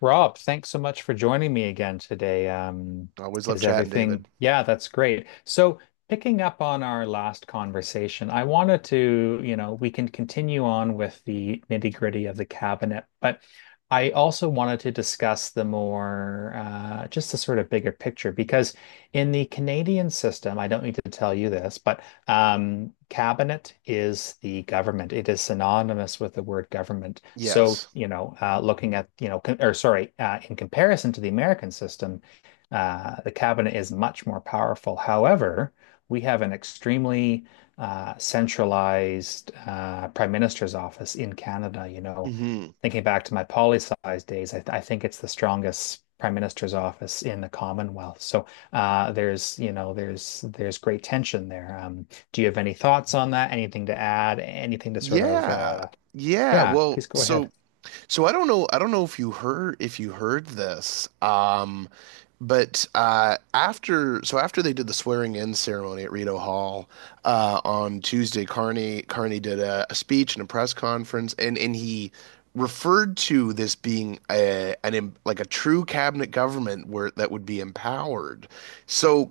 Rob, thanks so much for joining me again today. I always love Is chatting, everything? David. Yeah, that's great. So, picking up on our last conversation, I wanted to, you know, we can continue on with the nitty-gritty of the cabinet, but I also wanted to discuss the more, just the sort of bigger picture, because in the Canadian system, I don't need to tell you this, but cabinet is the government. It is synonymous with the word government. So, Yes. you know, looking at, you know, in comparison to the American system, the cabinet is much more powerful. However, we have an extremely centralized prime minister's office in Canada. You know, Hmm. thinking back to my poli sci's days, I think it's the strongest prime minister's office in the Commonwealth. So there's, you know, there's great tension there. Do you have any thoughts on that? Anything to add? Anything to sort of, Yeah. Yeah. yeah, Well, please go ahead. so I don't know if you heard this. But after so after they did the swearing in ceremony at Rito Hall on Tuesday, Carney did a speech and a press conference and he referred to this being like a true cabinet government where that would be empowered. So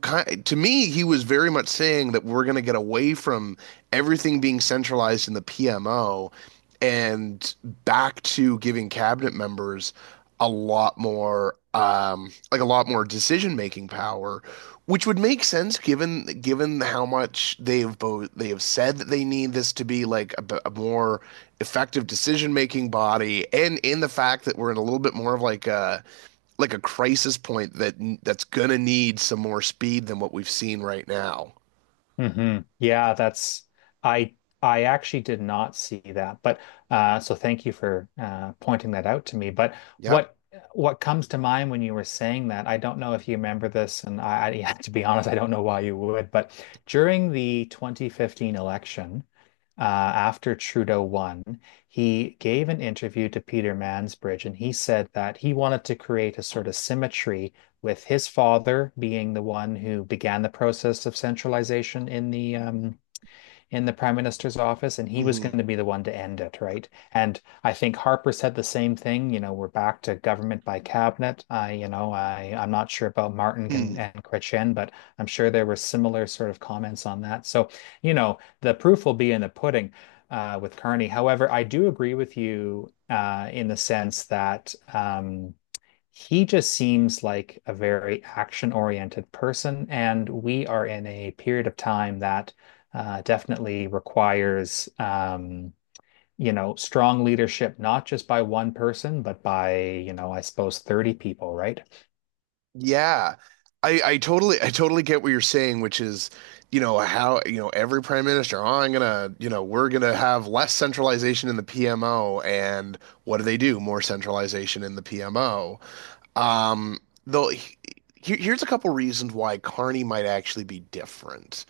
to me, he was very much saying that we're going to get away from everything being centralized in the PMO and back to giving cabinet members a lot more like a lot more decision making power, which would make sense given how much they have said that they need this to be like a more effective decision making body, and in the fact that we're in a little bit more of like a crisis point that's gonna need some more speed than what we've seen right now. Hmm Yeah, that's I I actually did not see that. But so thank you for pointing that out to me. But Yep. what what comes to mind when you were saying that, I don't know if you remember this, and I yeah, to be honest, I don't know why you would, but during the 2015 election, after Trudeau won, he gave an interview to Peter Mansbridge, and he said that he wanted to create a sort of symmetry with his father being the one who began the process of centralization in the prime minister's office, and he was Hmm. going to be the one to end it, right? And I think Harper said the same thing. You know, we're back to government by cabinet. I, you know, I'm not sure about Martin and, Hmm. and Kretchen, but I'm sure there were similar sort of comments on that. So, you know, the proof will be in the pudding. With Carney. However, I do agree with you in the sense that he just seems like a very action-oriented person, and we are in a period of time that definitely requires, you know, strong leadership, not just by one person, but by, you know, I suppose 30 people, right? Yeah. I totally get what you're saying, which is, how every prime minister, oh, I'm gonna, we're gonna have less centralization in the PMO, and what do they do? More centralization in the PMO. Um, though, here's a couple reasons why Carney might actually be different.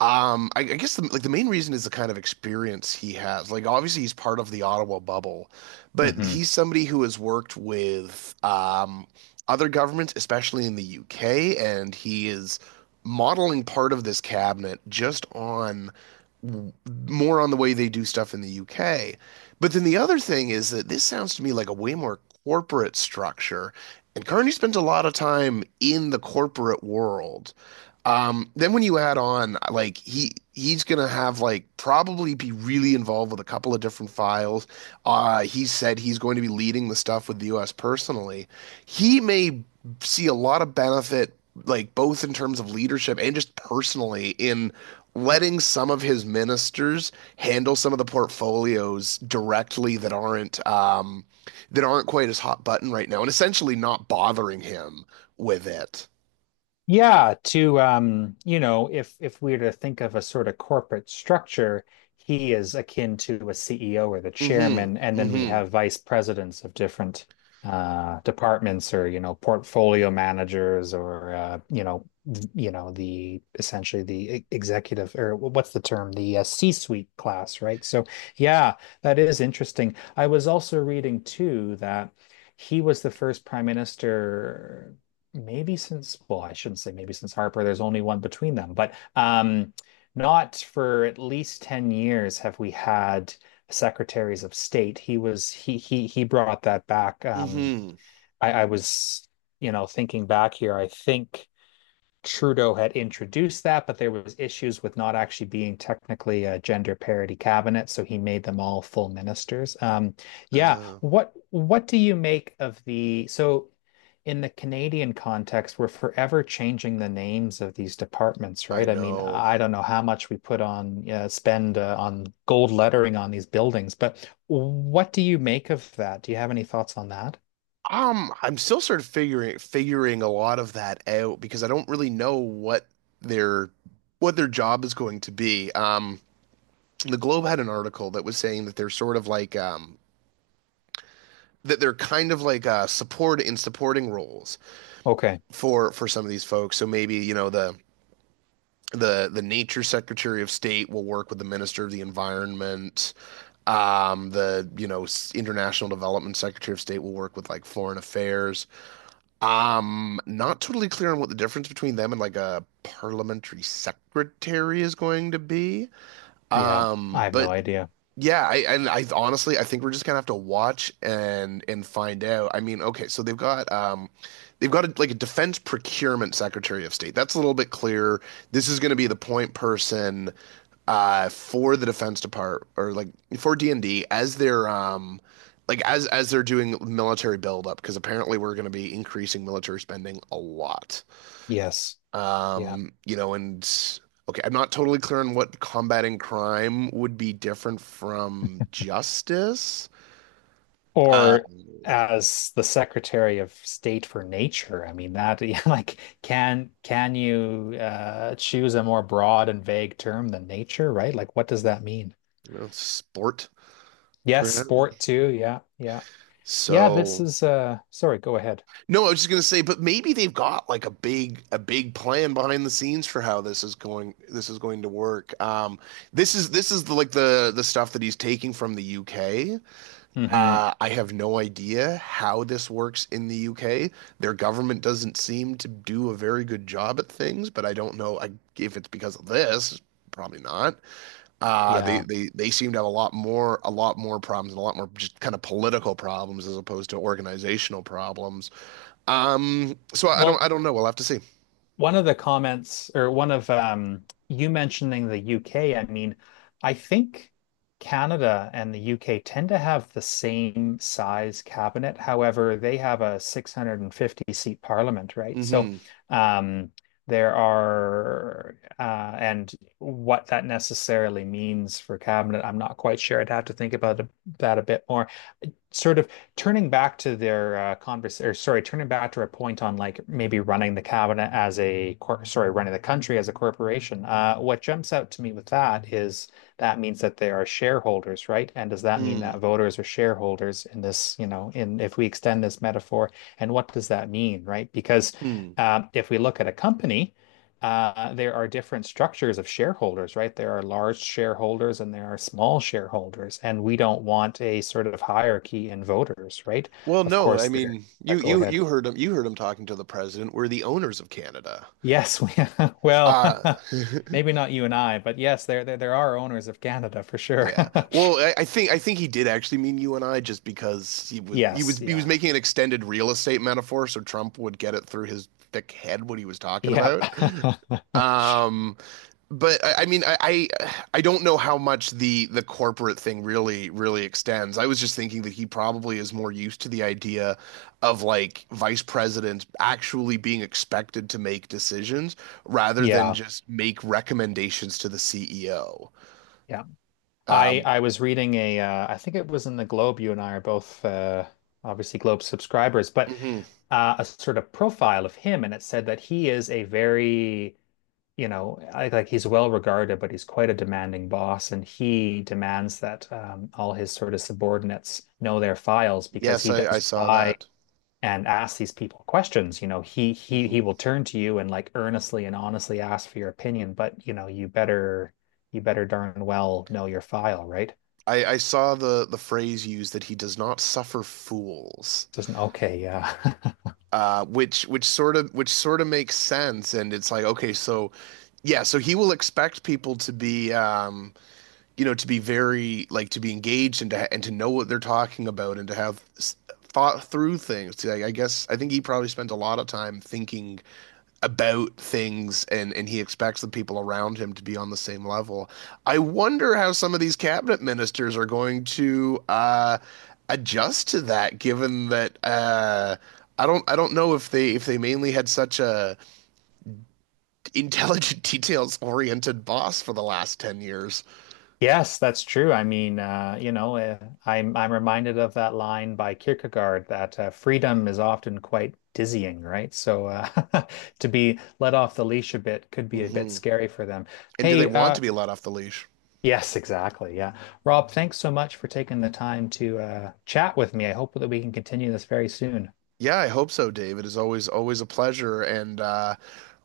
I guess like the main reason is the kind of experience he has. Like obviously he's part of the Ottawa bubble, but Mhm. he's somebody who has worked with other governments, especially in the UK, and he is modeling part of this cabinet just on more on the way they do stuff in the UK. But then the other thing is that this sounds to me like a way more corporate structure, and Carney spent a lot of time in the corporate world. Then when you add on, like he's gonna have like probably be really involved with a couple of different files. He said he's going to be leading the stuff with the US personally. He may see a lot of benefit, like both in terms of leadership and just personally, in letting some of his ministers handle some of the portfolios directly that aren't quite as hot button right now, and essentially not bothering him with it. Yeah, to you know, if we were to think of a sort of corporate structure, he is akin to a CEO or the Hmm. chairman, and then we Hmm. have vice presidents of different departments, or you know portfolio managers, or you know you know the essentially the executive, or what's the term, the C-suite class, right? So yeah, that is interesting. I was also reading too that he was the first prime minister maybe since, well, I shouldn't say, maybe since Harper, there's only one between them, but not for at least 10 years have we had secretaries of state. He was he brought that back. Um, Mm-hmm. I, I was, you know, thinking back here, I think Trudeau had introduced that, but there was issues with not actually being technically a gender parity cabinet, so he made them all full ministers. Yeah, Uh, what do you make of the so in the Canadian context, we're forever changing the names of these departments, I right? I mean, know. I don't know how much we put on, spend on gold lettering on these buildings, but what do you make of that? Do you have any thoughts on that? I'm still sort of figuring a lot of that out because I don't really know their what their job is going to be. The Globe had an article that was saying that they're sort of like that they're kind of like supporting roles Okay. for some of these folks. So maybe, the nature secretary of state will work with the minister of the environment. The, you know, s- international development secretary of state will work with like foreign affairs. Not totally clear on what the difference between them and like a parliamentary secretary is going to be. Yeah, I Um, have no but idea. yeah, I and I honestly I think we're just gonna have to watch and find out. I mean, okay, so they've got like a defense procurement secretary of state. That's a little bit clearer. This is gonna be the point person for the defense department or like for D&D as they're like as they're doing military buildup because apparently we're gonna be increasing military spending a lot. Yes. Yeah. And okay, I'm not totally clear on what combating crime would be different from justice. Uh, Or as the Secretary of State for Nature, I mean that like can you choose a more broad and vague term than nature, right? Like what does that mean? sport, Yes, perhaps. sport too. Yeah, yeah. Yeah, this So, is sorry, go ahead. no, I was just gonna say, but maybe they've got like a big plan behind the scenes for how this is going to work. This is the, like the stuff that he's taking from the UK. Hmm I have no idea how this works in the UK. Their government doesn't seem to do a very good job at things, but I don't know I, if it's because of this. Probably not. Uh, they, Yeah. they they seem to have a lot more problems and a lot more just kind of political problems as opposed to organizational problems. So I don't Well, I don't know. We'll have to see. one of the comments, or one of you mentioning the UK, I mean, I think Canada and the UK tend to have the same size cabinet. However, they have a 650 seat parliament, right? So, Hmm. um there are and what that necessarily means for cabinet, I'm not quite sure. I'd have to think about that a bit more. Sort of turning back to their turning back to a point on like maybe running the cabinet as a running the country as a corporation. What jumps out to me with that is that means that they are shareholders, right? And does that mean Hmm. that voters are shareholders in this, you know, in if we extend this metaphor, and what does that mean, right? Because Hmm. If we look at a company, there are different structures of shareholders, right? There are large shareholders and there are small shareholders, and we don't want a sort of hierarchy in voters, right? Well, Of no, course, I there. mean you Go you ahead. you heard him talking to the president. We're the owners of Canada. Yes, we, well, Uh maybe not you and I, but yes, there are owners of Canada for sure. Yeah. Well, I think he did actually mean you and I just because he was he Yes, was he was yeah, making an extended real estate metaphor so Trump would get it through his thick head what he was talking yep, about. Um, but I mean I don't know how much the corporate thing really really extends. I was just thinking that he probably is more used to the idea of like vice presidents actually being expected to make decisions rather than yeah, just make recommendations to the CEO. yeah. I Um, I was reading a, I think it was in the Globe. You and I are both obviously Globe subscribers, but mhm. A sort of profile of him, and it said that he is a very, you know, like he's well regarded, but he's quite a demanding boss, and he demands that all his sort of subordinates know their files because Yes, he I does saw rely that. and ask these people questions. You know, he Hmm. will turn to you and like earnestly and honestly ask for your opinion, but you know, you better darn well know your file, right? I saw the phrase used that he does not suffer fools, Doesn't, okay, yeah. Which sort of makes sense. And it's like, okay, so he will expect people to be very like to be engaged and to know what they're talking about and to have thought through things like, I think he probably spent a lot of time thinking about things and he expects the people around him to be on the same level. I wonder how some of these cabinet ministers are going to adjust to that given that I don't know if they mainly had such a intelligent details oriented boss for the last 10 years. Yes, that's true. I mean, you know, I'm reminded of that line by Kierkegaard that freedom is often quite dizzying, right? So to be let off the leash a bit could be a bit Hmm. scary for them. And do they Hey, want to be let off the leash? yes, exactly. Yeah. Rob, thanks so much for taking the time to chat with me. I hope that we can continue this very soon. Yeah, I hope so, Dave. It is always always a pleasure. And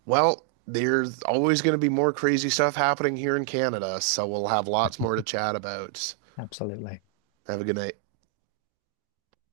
well, there's always going to be more crazy stuff happening here in Canada, so we'll have lots more to chat about. Absolutely. Have a good night.